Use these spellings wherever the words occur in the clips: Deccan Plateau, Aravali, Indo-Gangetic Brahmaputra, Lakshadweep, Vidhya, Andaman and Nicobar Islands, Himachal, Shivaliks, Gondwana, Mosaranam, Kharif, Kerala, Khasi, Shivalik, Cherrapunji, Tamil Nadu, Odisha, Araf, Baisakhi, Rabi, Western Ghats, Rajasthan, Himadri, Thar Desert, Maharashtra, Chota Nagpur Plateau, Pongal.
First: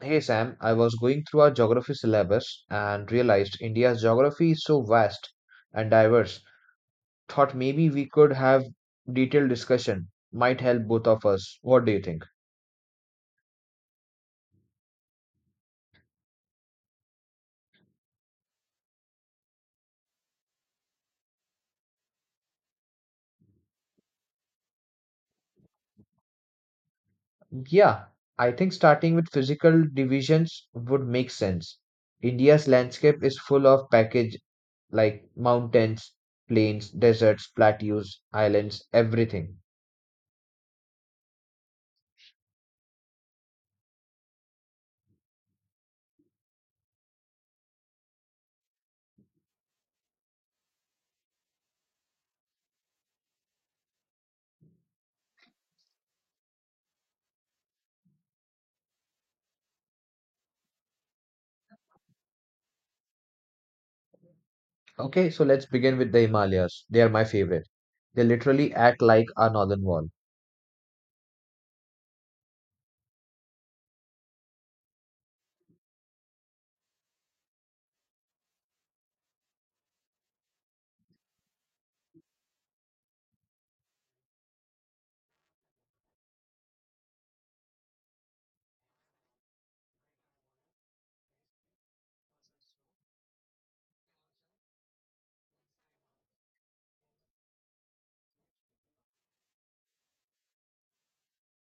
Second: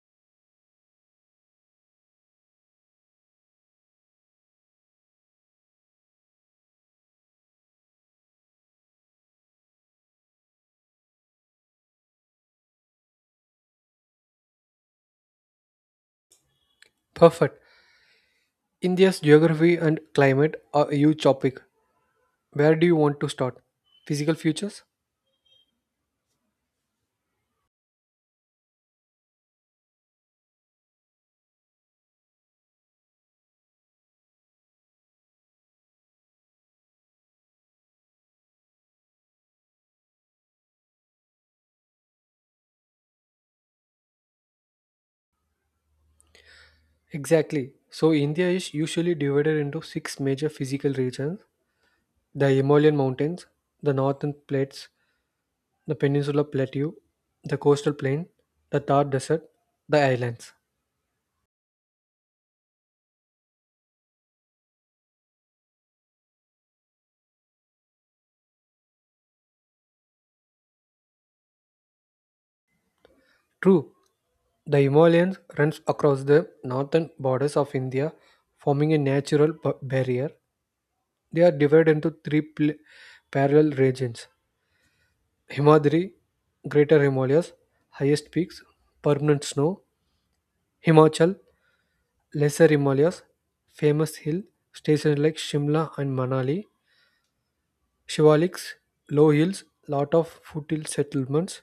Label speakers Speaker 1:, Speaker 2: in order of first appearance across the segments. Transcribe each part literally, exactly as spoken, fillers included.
Speaker 1: Hey Sam, I was going through our geography syllabus and realized India's geography is so vast and diverse. Thought maybe we could have detailed discussion. Might help both of us. What do you think?
Speaker 2: Perfect. India's geography and climate are a huge topic. Where do you want to start? Physical features?
Speaker 1: Yeah, I think starting with physical divisions would make sense. India's landscape is full of package like mountains, plains, deserts, plateaus, islands, everything.
Speaker 2: Exactly. So, India is usually divided into six major physical regions: the Himalayan mountains, the northern plates, the peninsular plateau, the coastal plain, the Thar desert, the islands.
Speaker 1: Okay, so let's begin with the Himalayas. They are my favorite. They literally act like our northern wall.
Speaker 2: True, the Himalayas runs across the northern borders of India, forming a natural b- barrier. They are divided into three pl- parallel regions: Himadri, Greater Himalayas, highest peaks, permanent snow, Himachal, lesser Himalayas, famous hill stations like Shimla and Manali, Shivaliks, low hills, lot of foothill settlements.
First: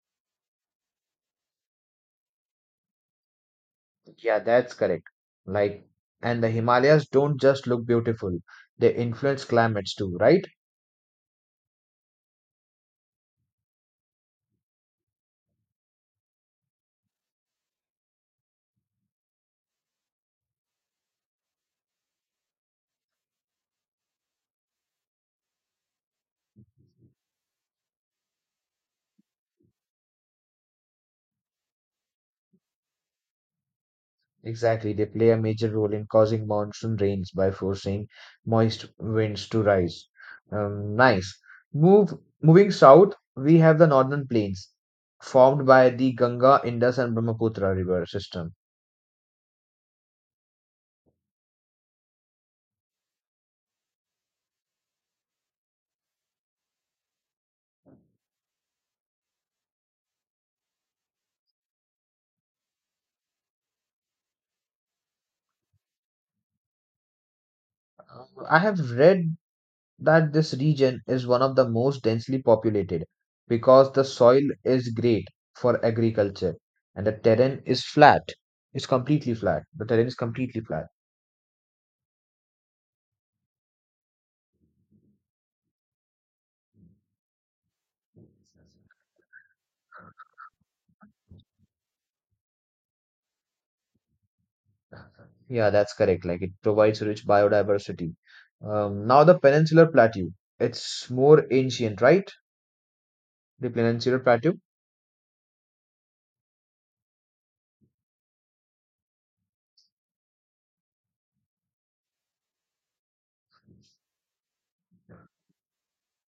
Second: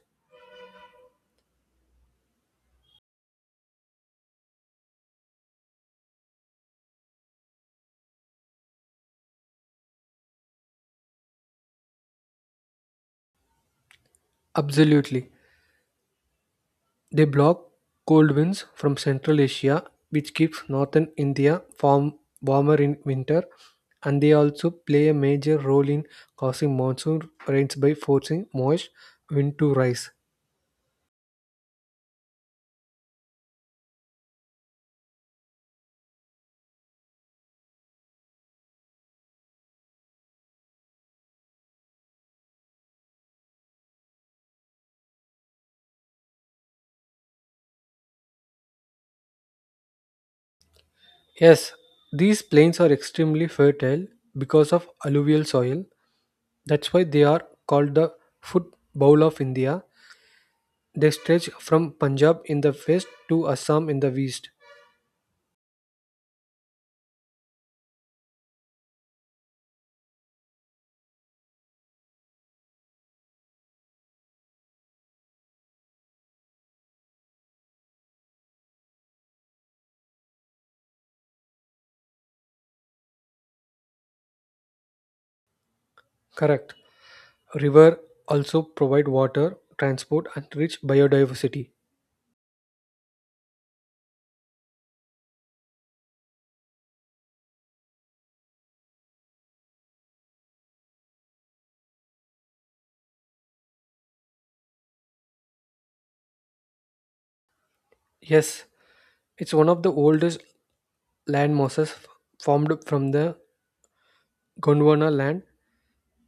Speaker 1: Yeah, that's correct. Like, and the Himalayas don't just look beautiful, they influence climates too, right?
Speaker 2: Absolutely. They block cold winds from Central Asia, which keeps northern India warm, warmer in winter, and they also play a major role in causing monsoon rains by forcing moist wind to rise.
Speaker 1: Exactly. They play a major role in causing monsoon rains by forcing moist winds to rise. Um, nice. Move, moving south, we have the northern plains, formed by the Ganga, Indus, and Brahmaputra river system.
Speaker 2: Yes, these plains are extremely fertile because of alluvial soil. That's why they are called the foot bowl of India. They stretch from Punjab in the west to Assam in the east.
Speaker 1: Uh, I have read that this region is one of the most densely populated because the soil is great for agriculture and the terrain is flat. It's completely flat. The terrain is completely flat.
Speaker 2: Correct. River also provide water, transport and rich biodiversity.
Speaker 1: Yeah, that's correct. Like it provides rich biodiversity. Um, now the Peninsular Plateau. It's more ancient, right? The Peninsular Plateau.
Speaker 2: Yes, it's one of the oldest land masses f- formed from the Gondwana land.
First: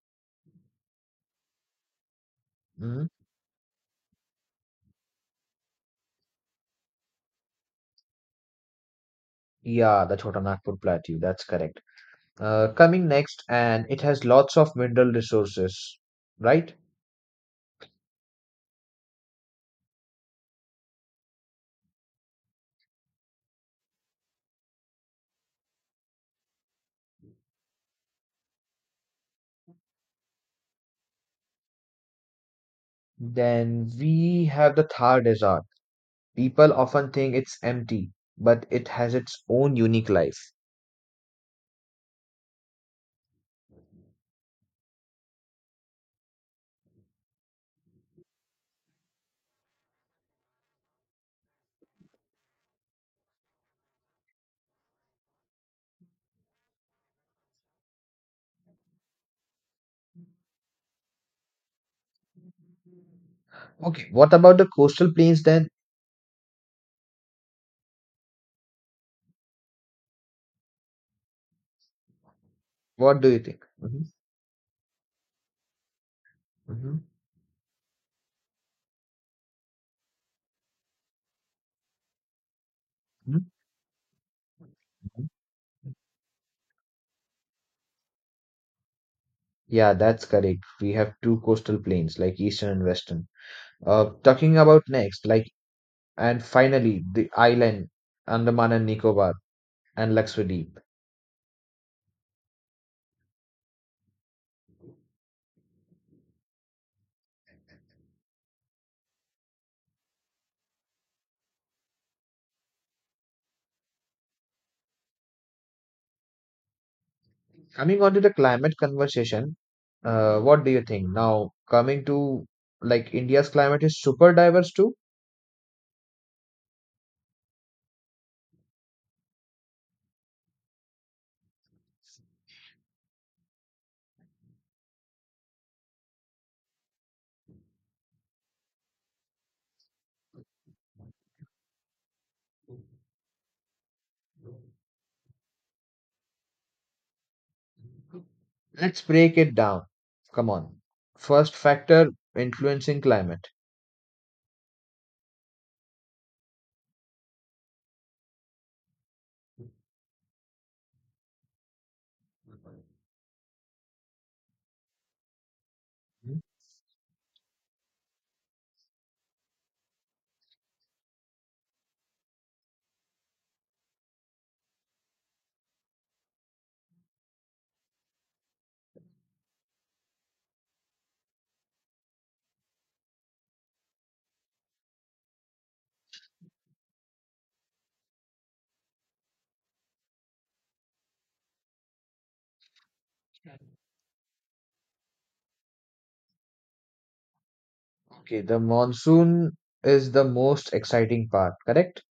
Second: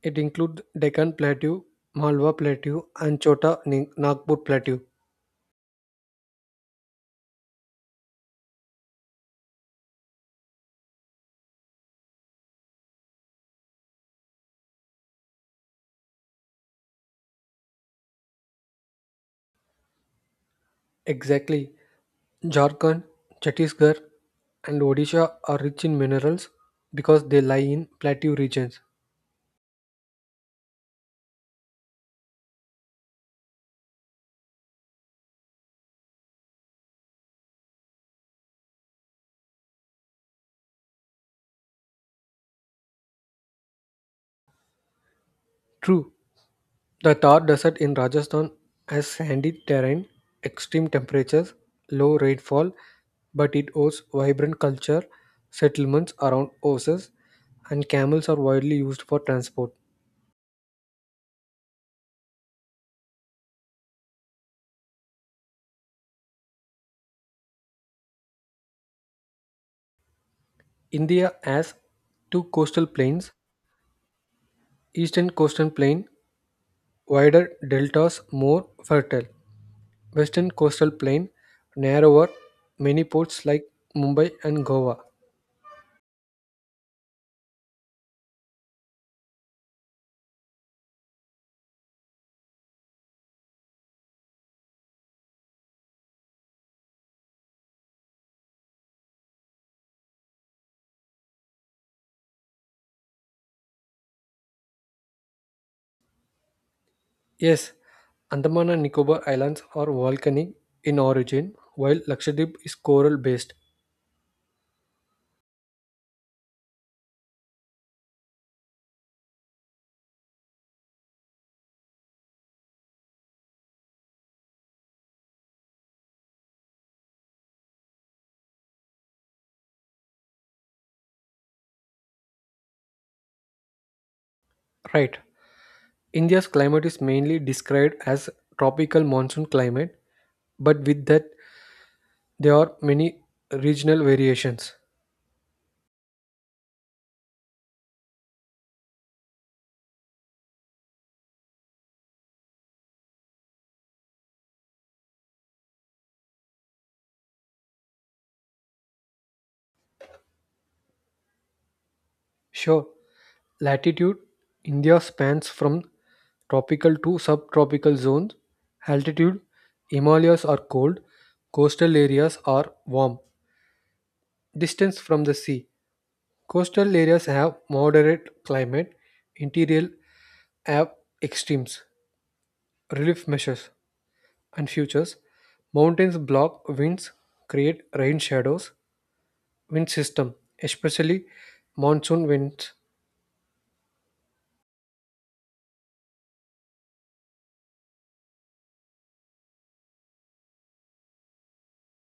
Speaker 2: It includes Deccan Plateau, Malwa Plateau
Speaker 1: hmm
Speaker 2: and Chota Nag- Nagpur Plateau.
Speaker 1: Yeah, the Chotanagpur Plateau. That's correct. Uh, coming next, and it has lots of mineral resources, right?
Speaker 2: Exactly. Jharkhand, Chhattisgarh, and Odisha are rich in minerals because they lie in plateau regions.
Speaker 1: Then we have the Thar Desert. People often think it's empty, but it has its own unique life.
Speaker 2: True, the Thar Desert in Rajasthan has sandy terrain, extreme temperatures, low rainfall, but it hosts vibrant culture. Settlements around horses and camels are widely used for transport.
Speaker 1: Okay, what about the coastal plains then?
Speaker 2: India has two coastal
Speaker 1: What do
Speaker 2: plains:
Speaker 1: you think? Hmm.
Speaker 2: eastern coastal plain,
Speaker 1: Hmm.
Speaker 2: wider deltas, more fertile. Western coastal plain, narrower, many
Speaker 1: Hmm.
Speaker 2: ports like Mumbai and Goa.
Speaker 1: Yeah, that's correct. We have two coastal plains, like eastern and western. Uh, talking about next, like, and finally, the island, Andaman and Nicobar, and Lakshadweep.
Speaker 2: Yes, Andaman and Nicobar Islands are volcanic in origin, while Lakshadweep is coral based.
Speaker 1: Coming on to the climate conversation, uh, what do you think? Now, coming to like India's climate is super diverse too.
Speaker 2: Right. India's climate is mainly described as tropical monsoon climate, but with that, there are many regional variations.
Speaker 1: Let's break it down. Come on. First factor influencing climate.
Speaker 2: Sure. Latitude: India spans from tropical to subtropical zones. Altitude: Himalayas are cold, coastal areas are warm. Distance from the sea: coastal areas have moderate climate, interior have extremes. Relief measures and futures: mountains block winds, create rain shadows. Wind system, especially monsoon winds,
Speaker 1: Hmm? Okay, the monsoon is the most exciting part, correct?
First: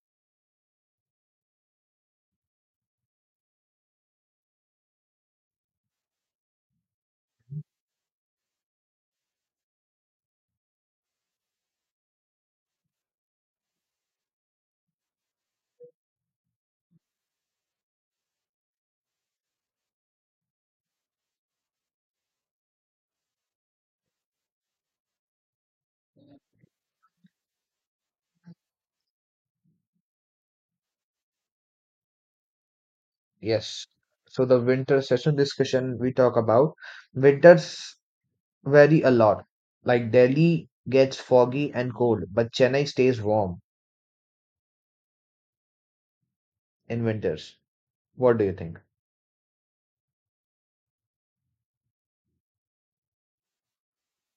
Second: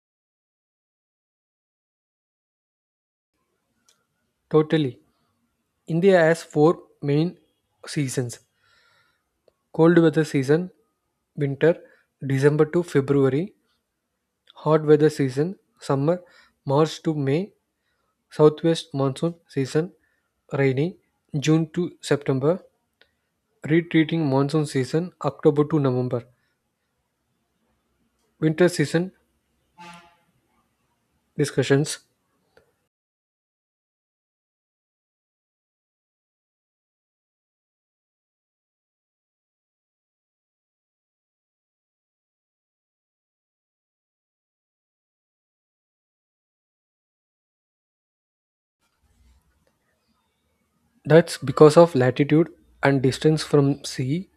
Speaker 2: totally. India has four main seasons: cold weather season winter December to February, hot weather season summer March to May, southwest monsoon season rainy June to September, retreating monsoon season October to November. Winter season discussions:
Speaker 1: Yes. So the winter session discussion we talk about winters vary a lot. Like Delhi gets foggy and cold, but Chennai stays warm in winters. What do you think?
Speaker 2: that's because of latitude and distance from sea,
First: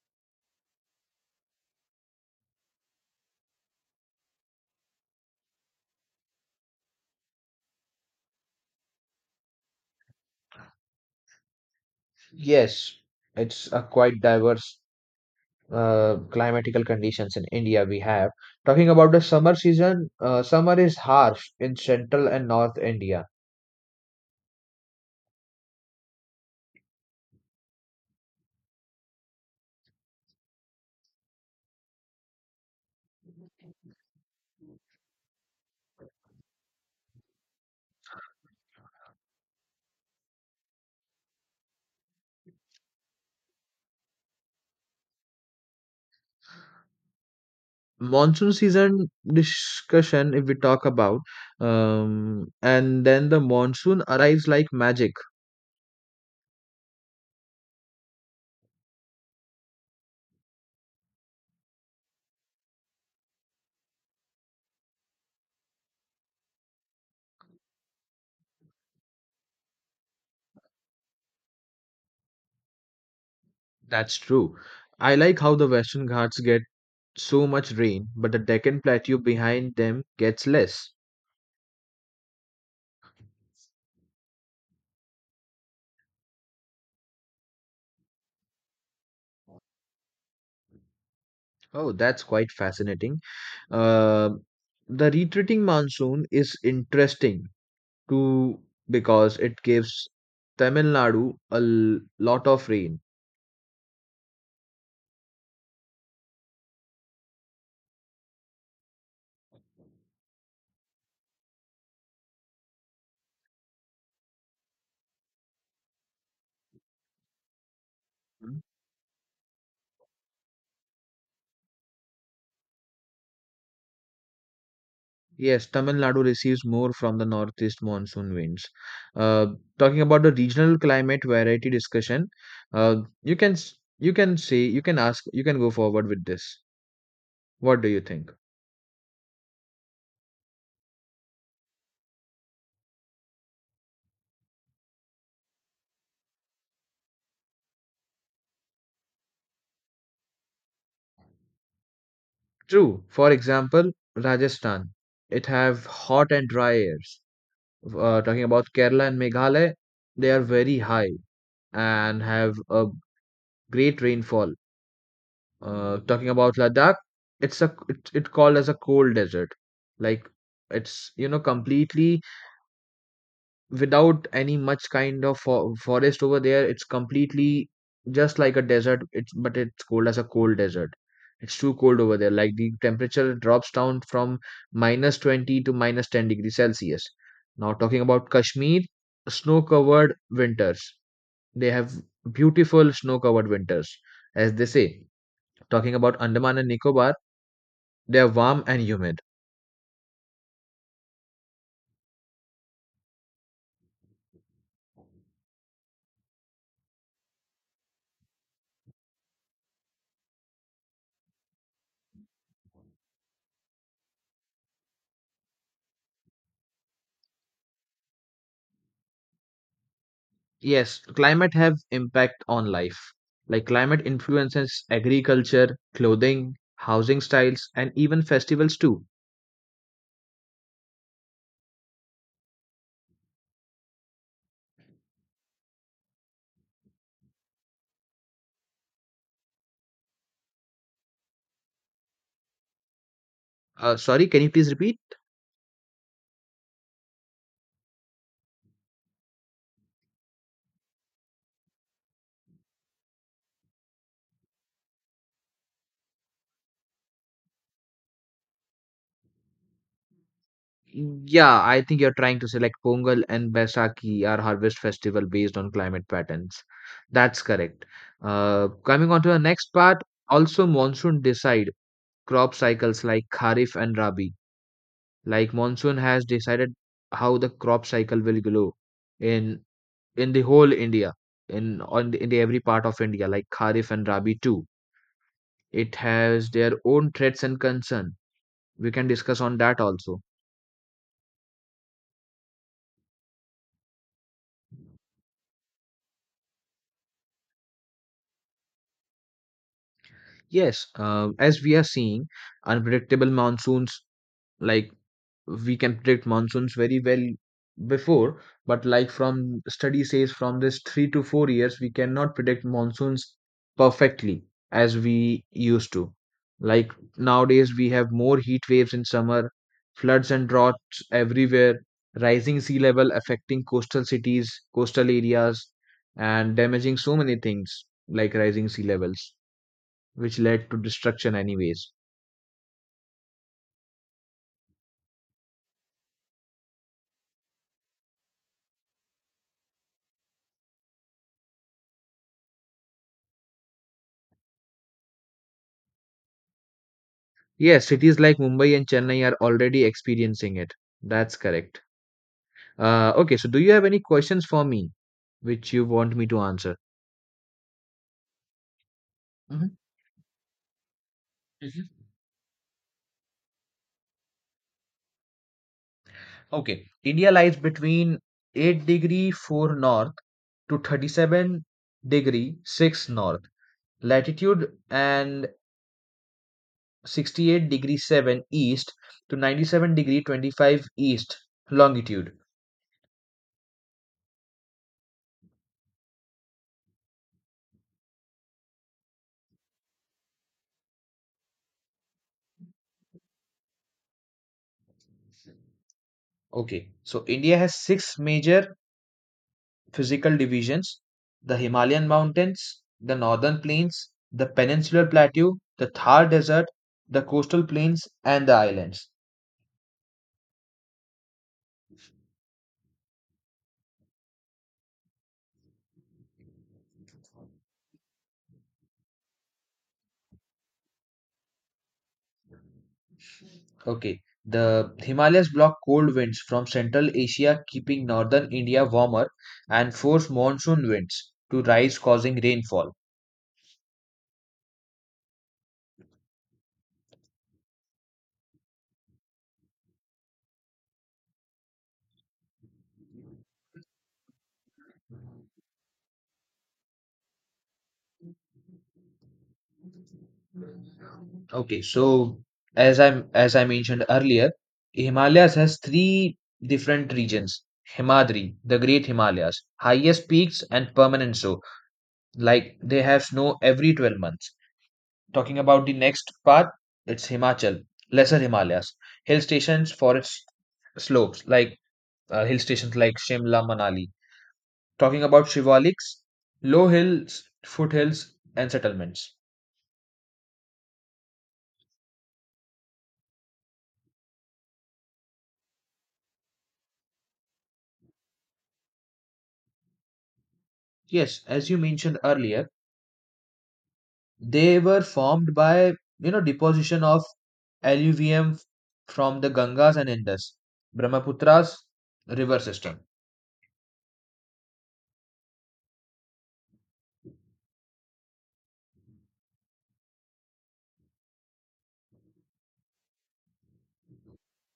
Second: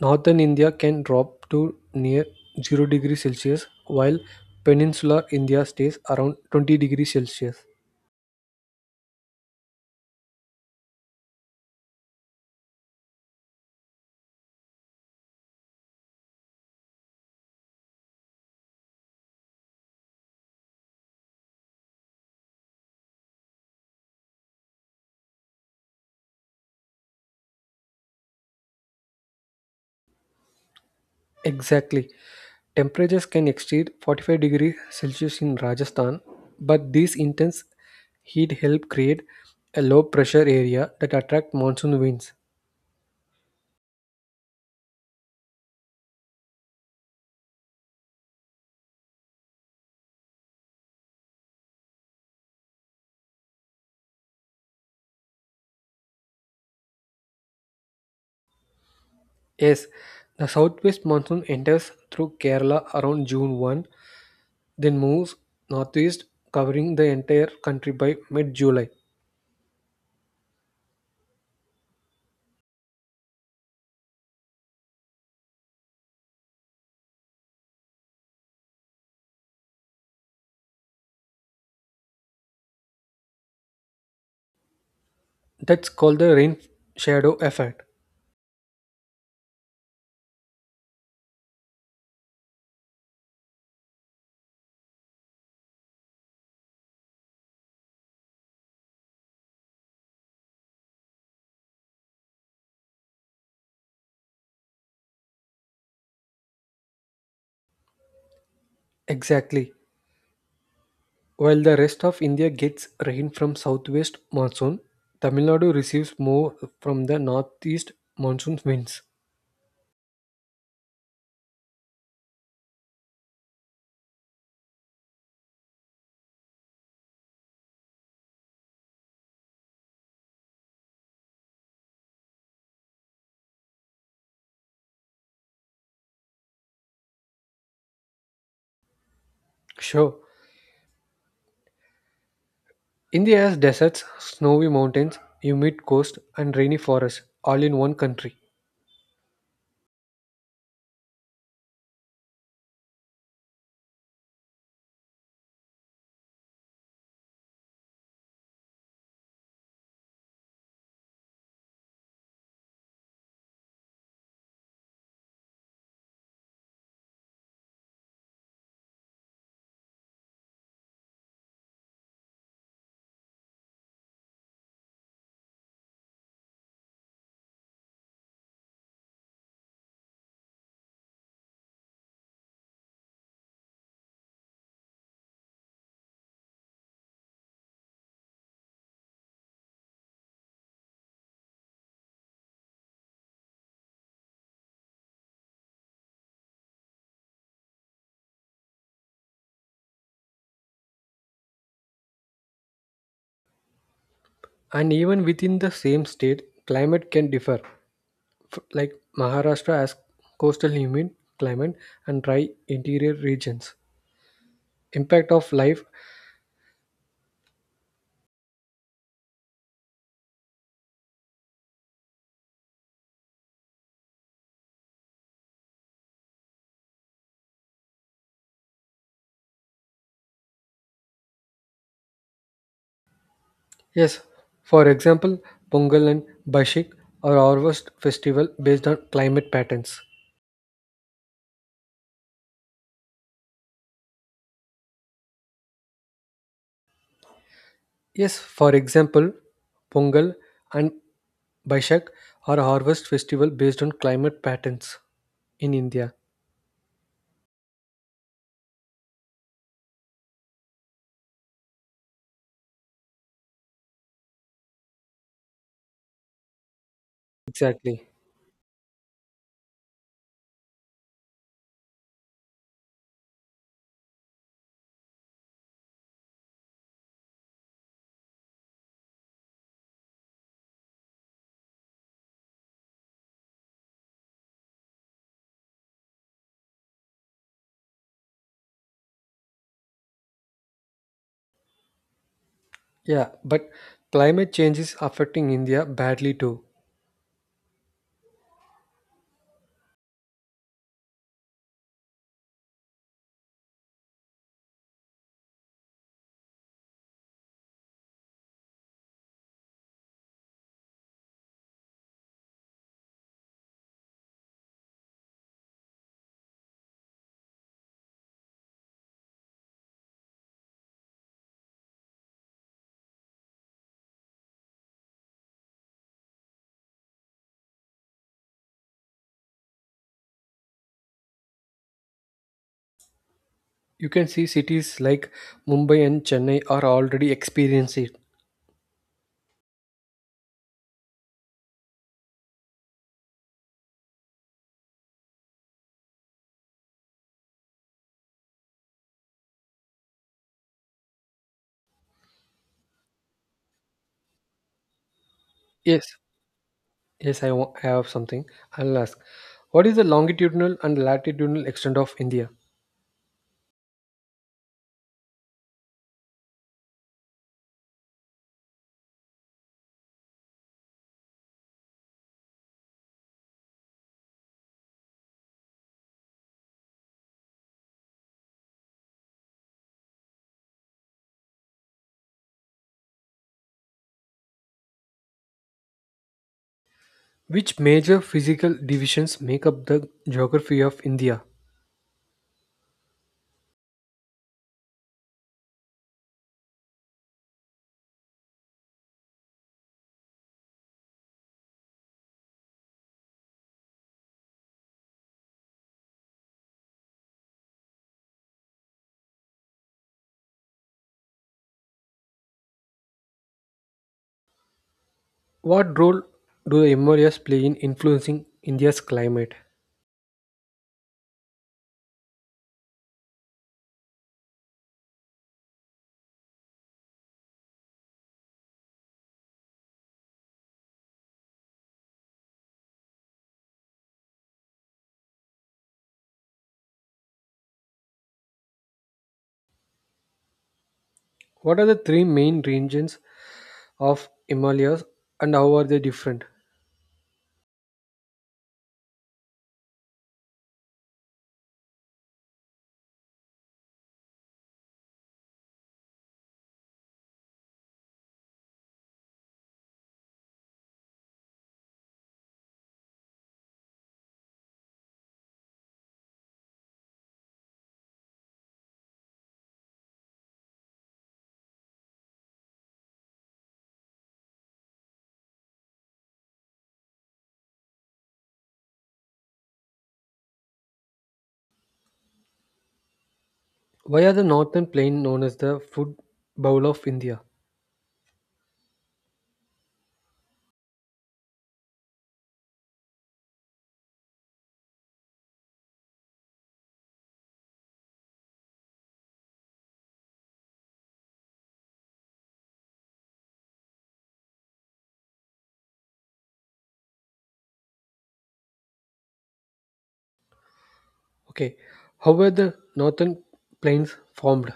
Speaker 2: northern India can drop to near zero degree Celsius while peninsular India stays around twenty degrees Celsius.
Speaker 1: Yes, it's a quite diverse uh, climatical conditions in India we have. Talking about the summer season, uh, summer is harsh in central and north India.
Speaker 2: Exactly. Temperatures can exceed forty-five degrees Celsius in Rajasthan, but this intense heat help create a low pressure area that attracts monsoon winds.
Speaker 1: Monsoon season discussion, if we talk about, um, and then the monsoon arrives like magic.
Speaker 2: Yes, the southwest monsoon enters through Kerala around June one, then moves northeast, covering the entire country by mid July.
Speaker 1: That's true. I like how the Western Ghats get so much rain, but the Deccan Plateau behind them gets less.
Speaker 2: That's called the rain shadow effect.
Speaker 1: Oh, that's quite fascinating. Uh, the retreating monsoon is interesting to because it gives Tamil Nadu a l- lot of rain.
Speaker 2: Exactly. While the rest of India gets rain from southwest monsoon, Tamil Nadu receives more from the northeast monsoon
Speaker 1: Mhm.
Speaker 2: winds.
Speaker 1: Yes, Tamil Nadu receives more from the northeast monsoon winds. Uh, Talking about the regional climate variety discussion, uh, you can s- you can say you can ask you can go forward with this. What do you think?
Speaker 2: Sure, India has deserts, snowy mountains, humid coast, and rainy forests all in one country.
Speaker 1: True. For example, Rajasthan, it have hot and dry airs. Uh, talking about Kerala and Meghalaya, they are very high and have a great rainfall. Uh, talking about Ladakh, it's a it, it called as a cold desert. Like it's you know completely without any much kind of fo- forest over there. It's completely just like a desert. It's but it's cold as a cold desert. It's too cold over there. Like the temperature drops down from minus twenty to minus ten degrees Celsius. Now talking about Kashmir, snow-covered winters. They have beautiful snow-covered winters, as they say. Talking about Andaman and Nicobar, they're warm and humid.
Speaker 2: And even within the same state, climate can differ. F- Like Maharashtra has coastal humid climate and dry interior regions. Impact of life:
Speaker 1: Yes, climate have impact on life. Like climate influences agriculture, clothing, housing styles, and even festivals too.
Speaker 2: yes, for example, Pongal and Bashik are harvest festival based on climate patterns.
Speaker 1: Uh, sorry, can you please repeat?
Speaker 2: Yes, for example, Pongal and Baishak are harvest festival based on climate patterns in India.
Speaker 1: Yeah, I think you're trying to say like Pongal and Baisakhi are harvest festival based on climate patterns. That's correct.
Speaker 2: Exactly.
Speaker 1: Uh, coming on to the next part, also monsoon decide crop cycles like Kharif and Rabi. Like monsoon has decided how the crop cycle will grow in in the whole India, in on the, in the every part of India, like Kharif and Rabi too. It has their own threats and concern. We can discuss on that also.
Speaker 2: Yeah, but climate change is affecting India badly too.
Speaker 1: Yes, uh, as we are seeing, unpredictable monsoons. Like, we can predict monsoons very well before, but like from study says from this three to four years we cannot predict monsoons perfectly as we used to. Like nowadays we have more heat waves in summer, floods and droughts everywhere, rising sea level affecting coastal cities, coastal areas, and damaging so many things like rising sea levels, which led to destruction anyways.
Speaker 2: You can see cities like Mumbai and Chennai are already experiencing it.
Speaker 1: Yes, cities like Mumbai and Chennai are already experiencing it. That's correct. Uh, okay, so do you have any questions for me which you want
Speaker 2: Yes,
Speaker 1: me to answer?
Speaker 2: yes, I wa- I have something. I'll ask.
Speaker 1: Mhm,
Speaker 2: What is the longitudinal and latitudinal extent
Speaker 1: mhm.
Speaker 2: of India?
Speaker 1: Okay, India lies between eight degree four north to thirty-seven degree six north latitude and sixty-eight degree seven east to ninety-seven degree twenty-five east longitude.
Speaker 2: Which major physical divisions make up the geography of India?
Speaker 1: Okay, so India has six major physical divisions: the Himalayan mountains, the northern plains, the peninsular plateau, the Thar desert, the coastal plains, and the islands.
Speaker 2: What role do the Himalayas play in influencing India's climate?
Speaker 1: Okay, the Himalayas block cold winds from Central Asia, keeping northern India warmer, and force monsoon winds to rise, causing rainfall.
Speaker 2: What are the three main regions of Himalayas and how are they different?
Speaker 1: Okay, so as I as I mentioned earlier, Himalayas has three different regions. Himadri, the Great Himalayas, highest peaks and permanent so. Like they have snow every twelve months. Talking about the next part, it's Himachal, Lesser Himalayas, hill stations, forest slopes, like uh, hill stations like Shimla, Manali. Talking about Shivaliks, low hills, foothills, and settlements.
Speaker 2: Why are the northern plain known as the food bowl of India?
Speaker 1: Yes, as you mentioned earlier, they were formed by, you know, deposition of alluvium from the Gangas and Indus, Brahmaputra's river system.
Speaker 2: Okay, how were the northern plains formed?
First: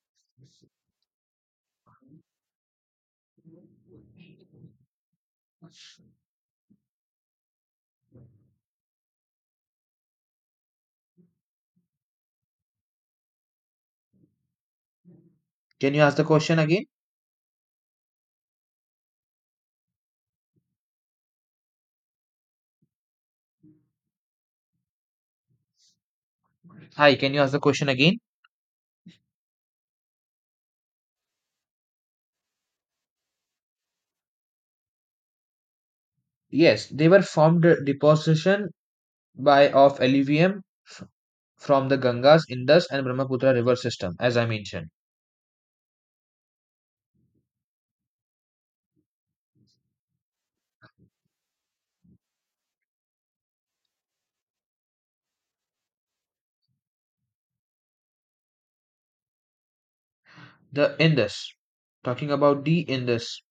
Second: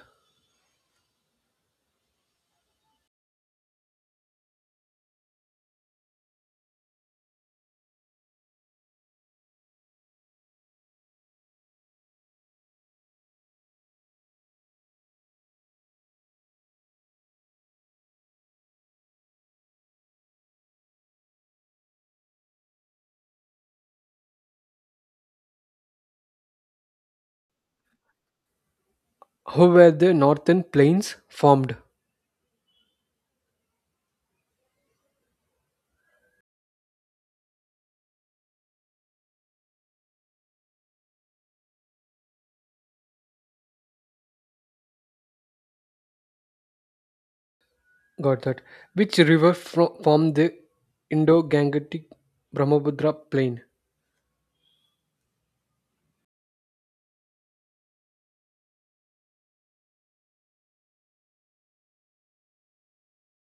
Speaker 1: Can you ask the question again? Hi, can you ask the question again?
Speaker 2: How were the northern plains formed?
Speaker 1: Yes, they were formed uh, deposition by of alluvium f- from the Gangas, Indus, and Brahmaputra river system, as I mentioned.
Speaker 2: Got that. Which river fro- formed the Indo-Gangetic Brahmaputra plain?
Speaker 1: The Indus, talking about the Indus,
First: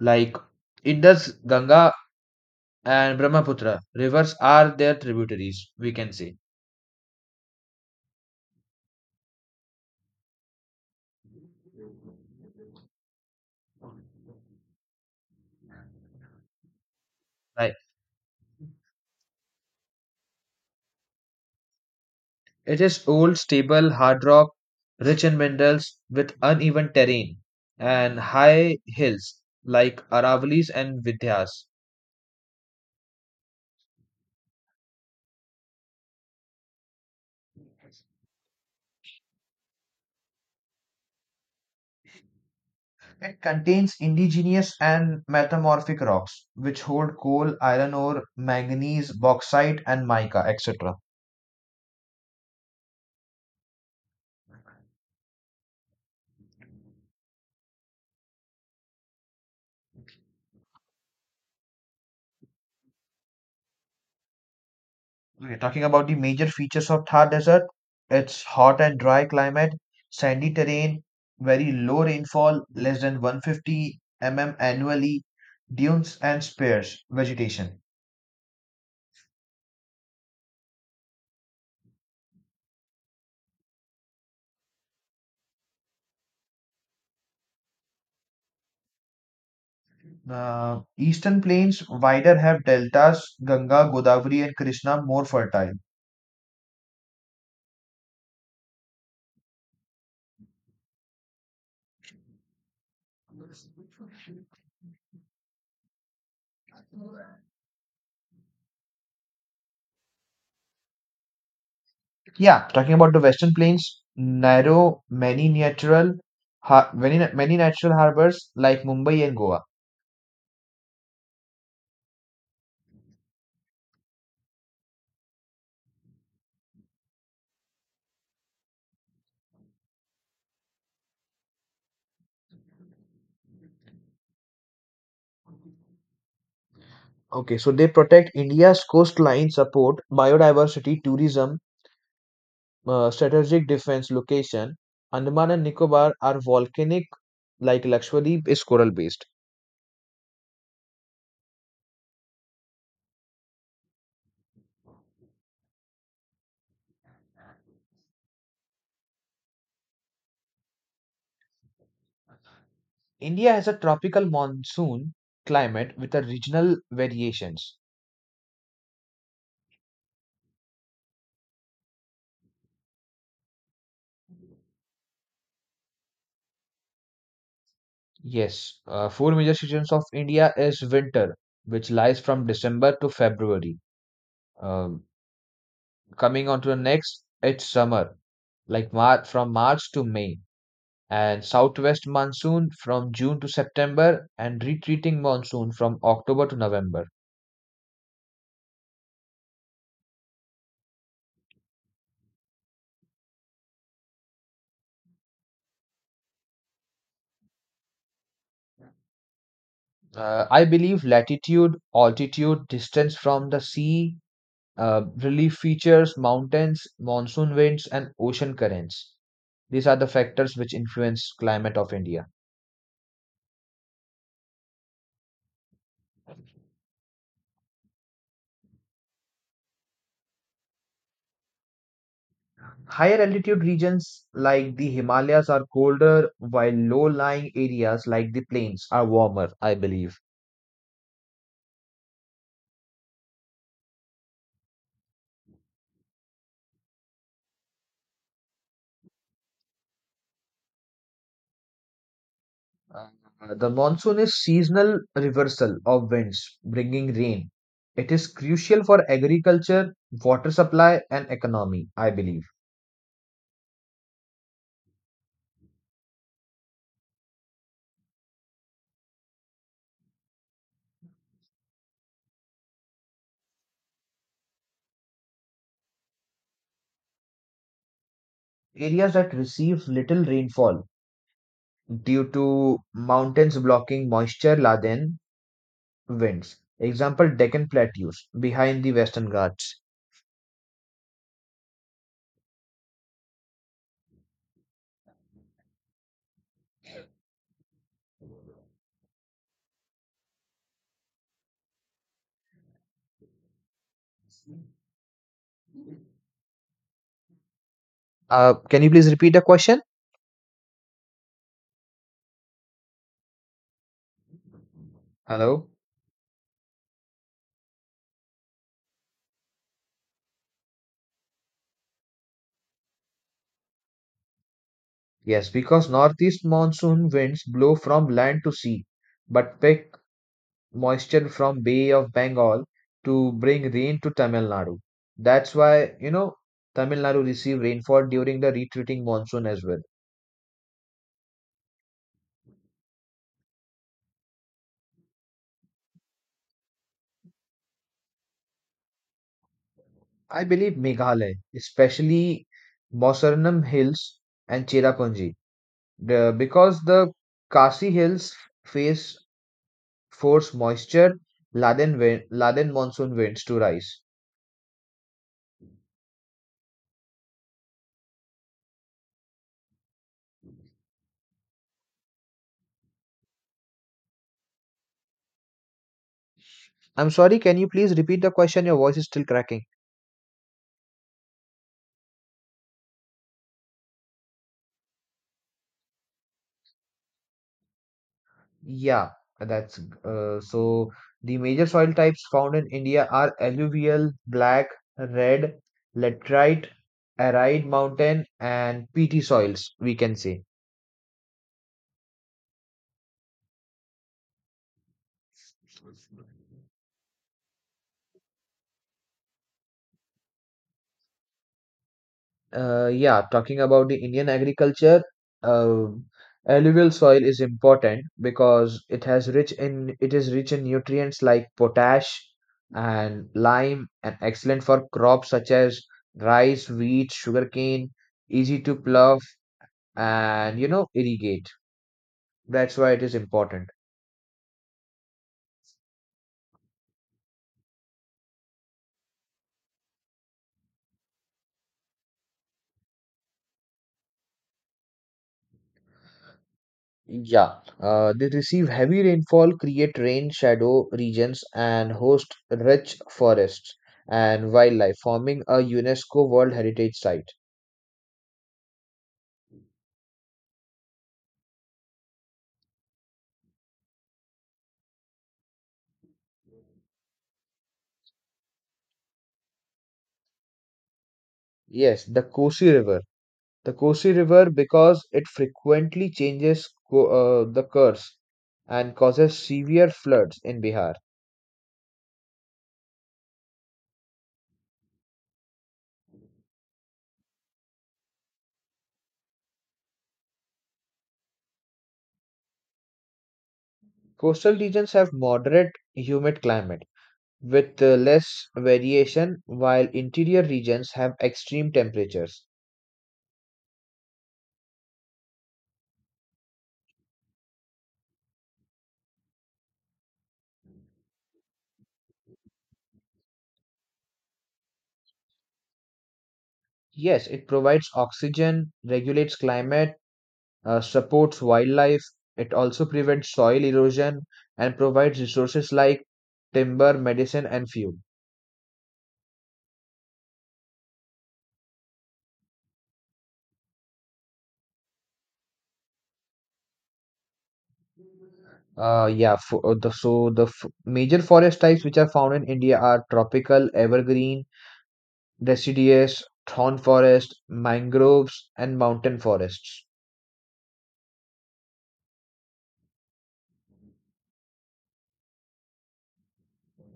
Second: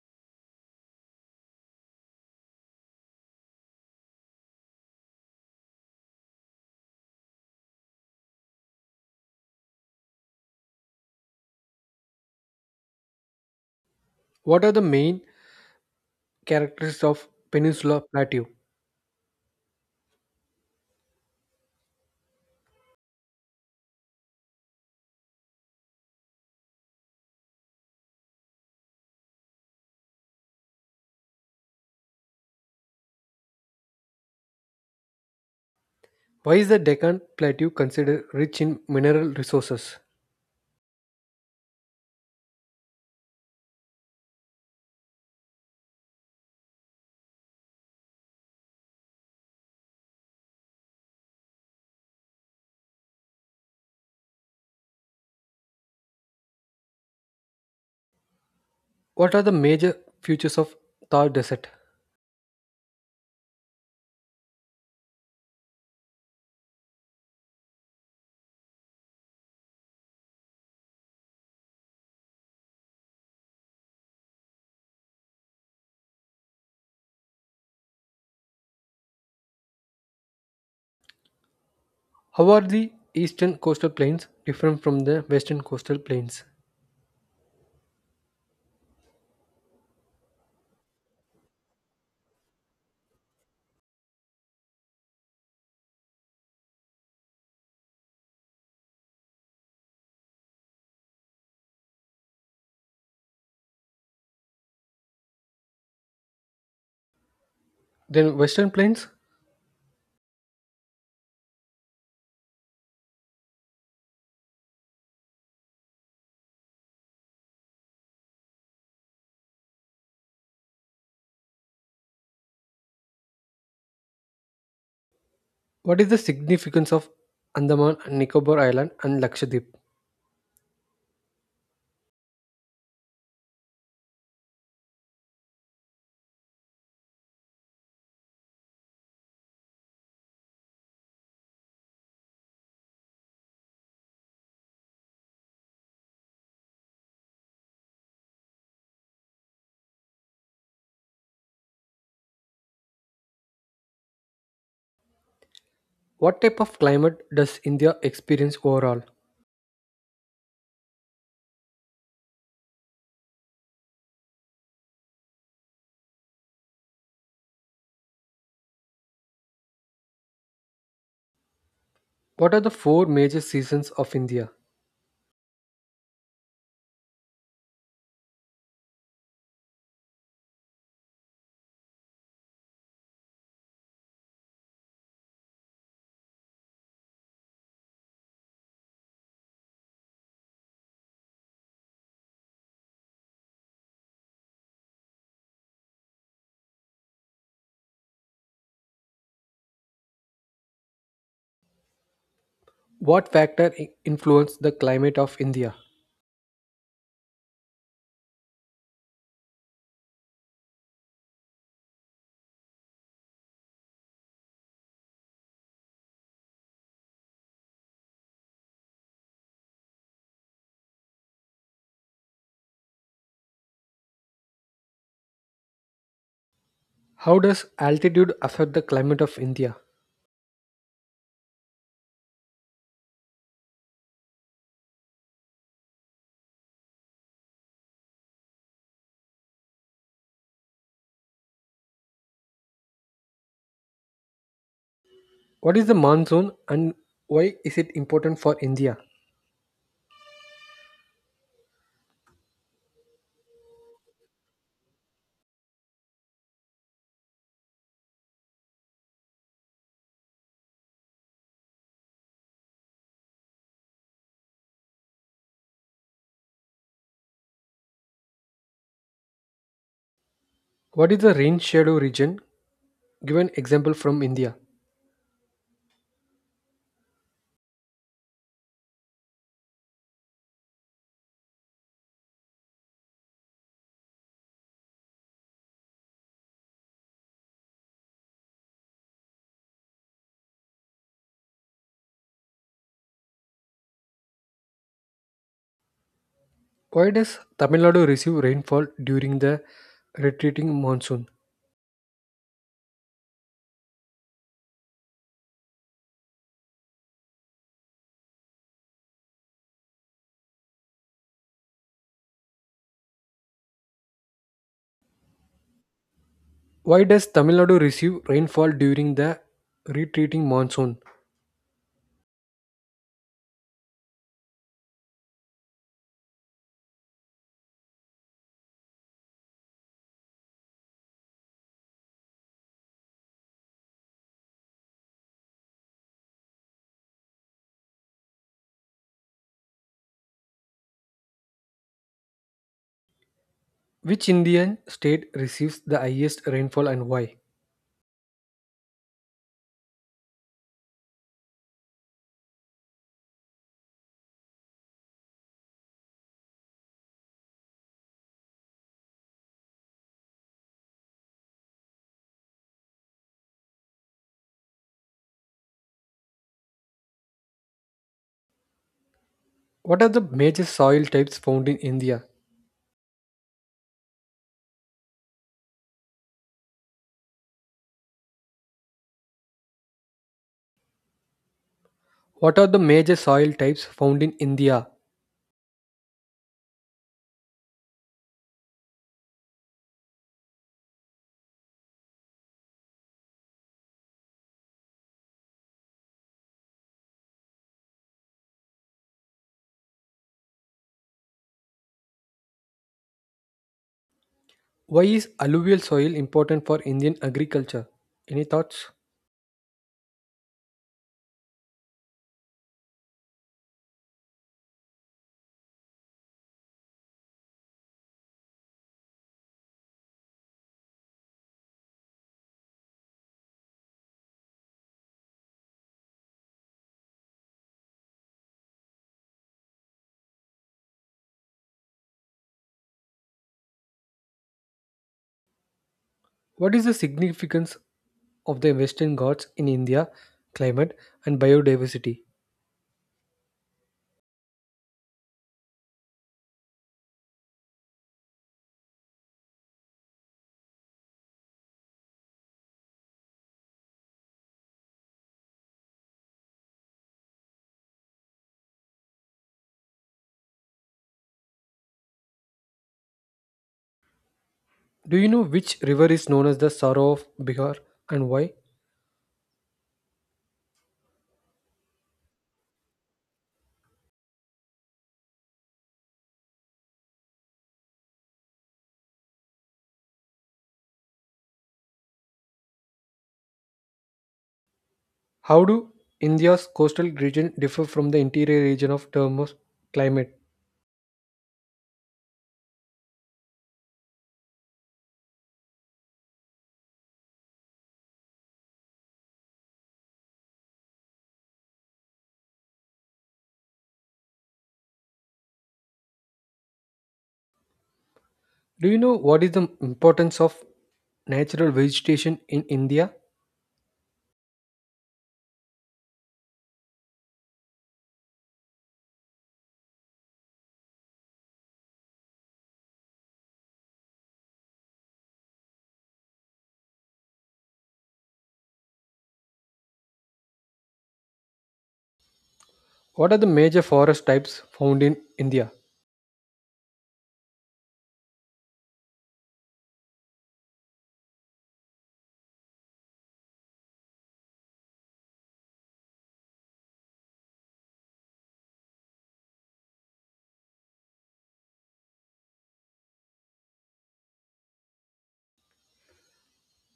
Speaker 1: like Indus, Ganga, and Brahmaputra rivers are their tributaries. We can say
Speaker 2: What are the main characteristics of
Speaker 1: right.
Speaker 2: Peninsula Plateau.
Speaker 1: It is old, stable, hard rock, rich in minerals, with uneven terrain and high hills like Aravalis and Vidhyas.
Speaker 2: Why is the Deccan Plateau considered rich in mineral resources?
Speaker 1: It contains indigenous and metamorphic rocks, which hold coal, iron ore, manganese, bauxite, and mica, et cetera.
Speaker 2: What are the major features of Thar Desert?
Speaker 1: Okay, talking about the major features of Thar Desert, it's hot and dry climate, sandy terrain, very low rainfall, less than one hundred fifty millimeters annually, dunes and sparse vegetation.
Speaker 2: How are the eastern coastal plains different from the western coastal plains?
Speaker 1: Uh, eastern plains wider have deltas, Ganga, Godavari, and Krishna more fertile.
Speaker 2: Then western plains,
Speaker 1: Yeah, talking about the Western Plains, narrow, many natural, har- many many natural harbors like Mumbai and Goa.
Speaker 2: what is the significance of Andaman and Nicobar Island and Lakshadweep?
Speaker 1: Okay, so they protect India's coastline, support biodiversity, tourism, uh, strategic defense location. Andaman and Nicobar are volcanic, like Lakshadweep is coral based.
Speaker 2: What type of climate does India experience overall?
Speaker 1: India has a tropical monsoon climate with a regional variations.
Speaker 2: What are the four major seasons of India?
Speaker 1: Yes, uh, four major seasons of India is winter, which lies from December to February. Um Coming on to the next, it's summer, like Mar- from March to May, and southwest monsoon from June to September, and retreating monsoon from October to November.
Speaker 2: What factor i- influence the climate of India?
Speaker 1: Uh, I believe latitude, altitude, distance from the sea, uh, relief features, mountains, monsoon winds, and ocean currents. These are the factors which influence climate of India.
Speaker 2: How does altitude affect the climate of India?
Speaker 1: Higher altitude regions like the Himalayas are colder, while low-lying areas like the plains are warmer, I believe.
Speaker 2: What is the monsoon and why is it important for India?
Speaker 1: Uh, the monsoon is seasonal reversal of winds, bringing rain. It is crucial for agriculture, water supply, and economy, I believe.
Speaker 2: What is the rain shadow region? Give an example from India.
Speaker 1: Areas that receive little rainfall due to mountains blocking moisture laden winds. Example, Deccan Plateaus behind the Western Ghats.
Speaker 2: Why does Tamil Nadu receive rainfall during the retreating monsoon?
Speaker 1: Uh, can you please repeat the question? Hello?
Speaker 2: Why does Tamil Nadu receive rainfall during the retreating monsoon?
Speaker 1: Yes, because northeast monsoon winds blow from land to sea, but pick moisture from Bay of Bengal to bring rain to Tamil Nadu. That's why, you know, Tamil Nadu received rainfall during the retreating monsoon as well.
Speaker 2: Which Indian state receives the highest rainfall and why?
Speaker 1: I believe Meghalaya, especially Mosaranam Hills and Cherrapunji, the, because the Khasi Hills face force moisture laden wind, laden monsoon winds to rise.
Speaker 2: What are the major soil types found in India?
Speaker 1: I'm sorry, can you please repeat the question? Your voice is still cracking.
Speaker 2: What are the major soil types found in India?
Speaker 1: Yeah, that's uh, so the major soil types found in India are alluvial, black, red, laterite, arid mountain, and peaty soils, we can say.
Speaker 2: Why is alluvial soil important for Indian agriculture? Any thoughts?
Speaker 1: Uh, yeah, talking about the Indian agriculture, uh, alluvial soil is important because it has rich in it is rich in nutrients like potash and lime and excellent for crops such as rice, wheat, sugarcane, easy to plow and you know irrigate. That's why it is important.
Speaker 2: What is the significance of the Western Ghats in India, climate, and biodiversity?
Speaker 1: Yeah, Uh, they receive heavy rainfall, create rain shadow regions, and host rich forests and wildlife, forming a UNESCO World Heritage Site.
Speaker 2: Do you know which river is known as the Sorrow of Bihar and why?
Speaker 1: Yes, the Kosi River. The Kosi River, because it frequently changes co- uh, the course and causes severe floods in Bihar.
Speaker 2: How do India's coastal region differ from the interior region of term of climate?
Speaker 1: Coastal regions have moderate humid climate with uh, less variation, while interior regions have extreme temperatures.
Speaker 2: Do you know what is the importance of natural vegetation in India?
Speaker 1: Yes, it provides oxygen, regulates climate, uh, supports wildlife, it also prevents soil erosion, and provides resources like timber, medicine, and fuel.
Speaker 2: What are the major forest types found in India?
Speaker 1: Uh, yeah, fo- uh, the, so the f- major forest types which are found in India are tropical, evergreen, deciduous, thorn forest, mangroves, and mountain forests.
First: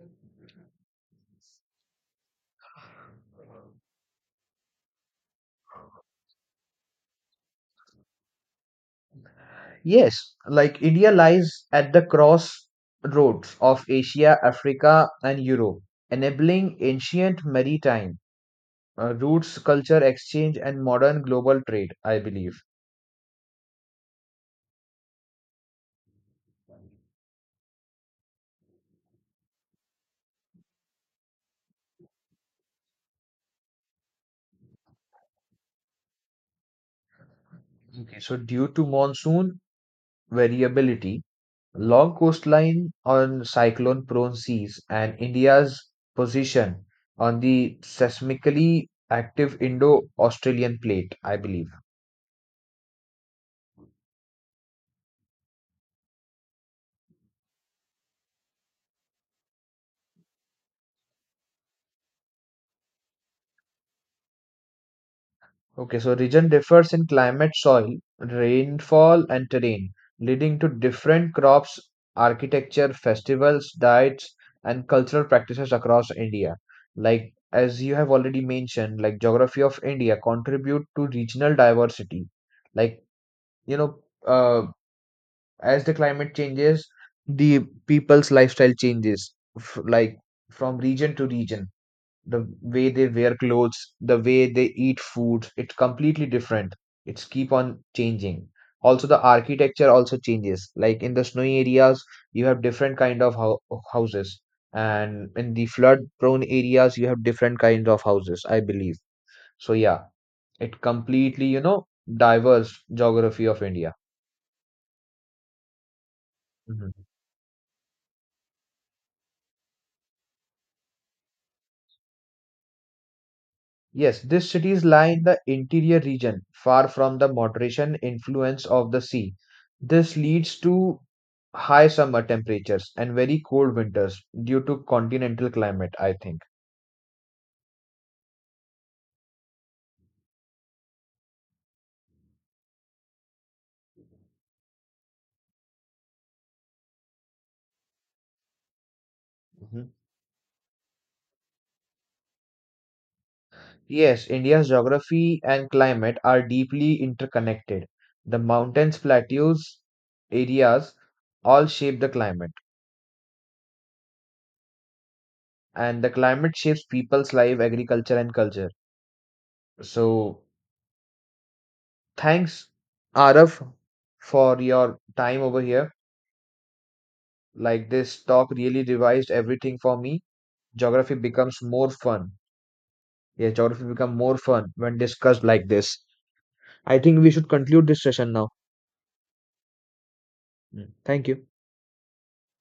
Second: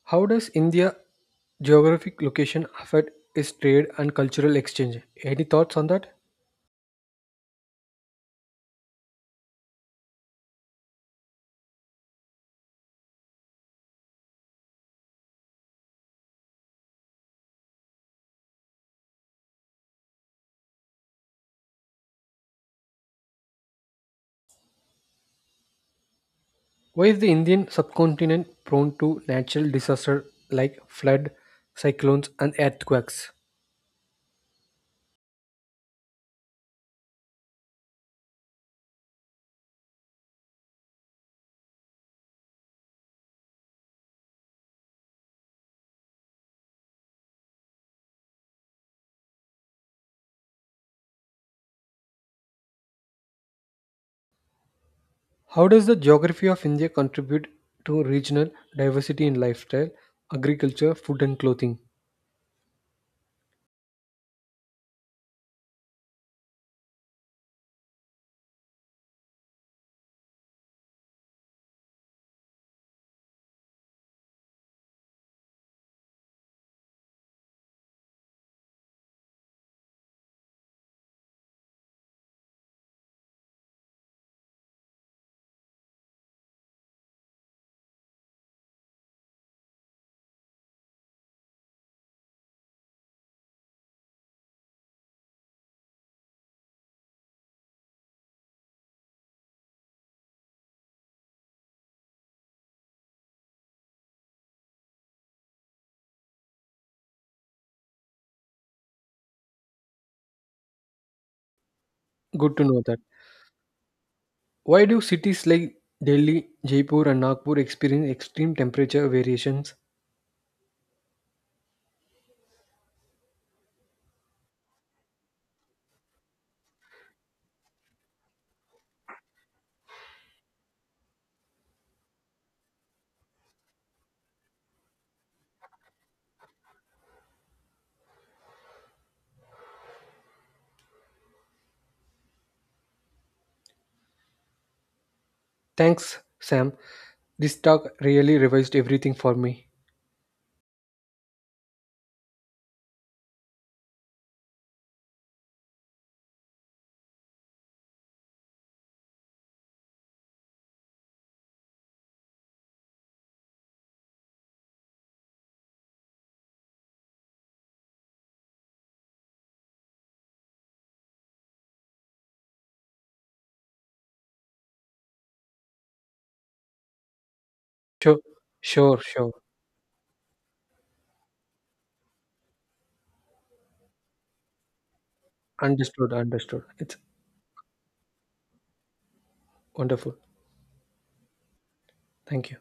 Speaker 2: How does India geographic location affect its trade and cultural exchange? Any thoughts on that?
Speaker 1: Yes, like India lies at the crossroads of Asia, Africa, and Europe, enabling ancient maritime uh, routes, culture exchange, and modern global trade, I believe.
Speaker 2: Why is the Indian subcontinent prone to natural disaster like flood, cyclones and earthquakes?
Speaker 1: Okay, so due to monsoon variability, long coastline on cyclone prone seas, and India's position on the seismically active Indo Australian plate, I believe.
Speaker 2: How does the geography of India contribute to regional diversity in lifestyle, agriculture, food and clothing?
Speaker 1: Okay, so region differs in climate, soil, rainfall, and terrain, leading to different crops, architecture, festivals, diets, and cultural practices across India. Like as you have already mentioned, like geography of India contribute to regional diversity. Like you know, uh, as the climate changes, the people's lifestyle changes, f- like from region to region the way they wear clothes, the way they eat food, it's completely different. It's keep on changing. Also, the architecture also changes. Like in the snowy areas, you have different kind of hou- houses, and in the flood-prone areas, you have different kinds of houses, I believe. So yeah, it completely, you know,
Speaker 2: Good to
Speaker 1: diverse
Speaker 2: know that.
Speaker 1: geography of India.
Speaker 2: Why do cities like Delhi,
Speaker 1: Mhm.
Speaker 2: Jaipur and Nagpur experience extreme temperature variations?
Speaker 1: Yes, these cities lie in the interior region, far from the moderation influence of the sea. This leads to high summer temperatures and very cold winters due to continental climate, I think.
Speaker 2: Thanks, Sam. This talk really revised everything for me.
Speaker 1: Mhm. Yes, India's geography and climate are deeply interconnected. The mountains, plateaus, areas all shape the climate, and the climate shapes people's life, agriculture, and culture. So, thanks, Araf, for your time over here. Like
Speaker 2: Sure,
Speaker 1: this talk really
Speaker 2: sure,
Speaker 1: revised
Speaker 2: sure.
Speaker 1: everything for me. Geography becomes more fun. Yeah, geography become more fun when discussed like this.
Speaker 2: Understood, understood. It's
Speaker 1: I think we should conclude this session now.
Speaker 2: wonderful.
Speaker 1: Mm. Thank you.
Speaker 2: Thank you.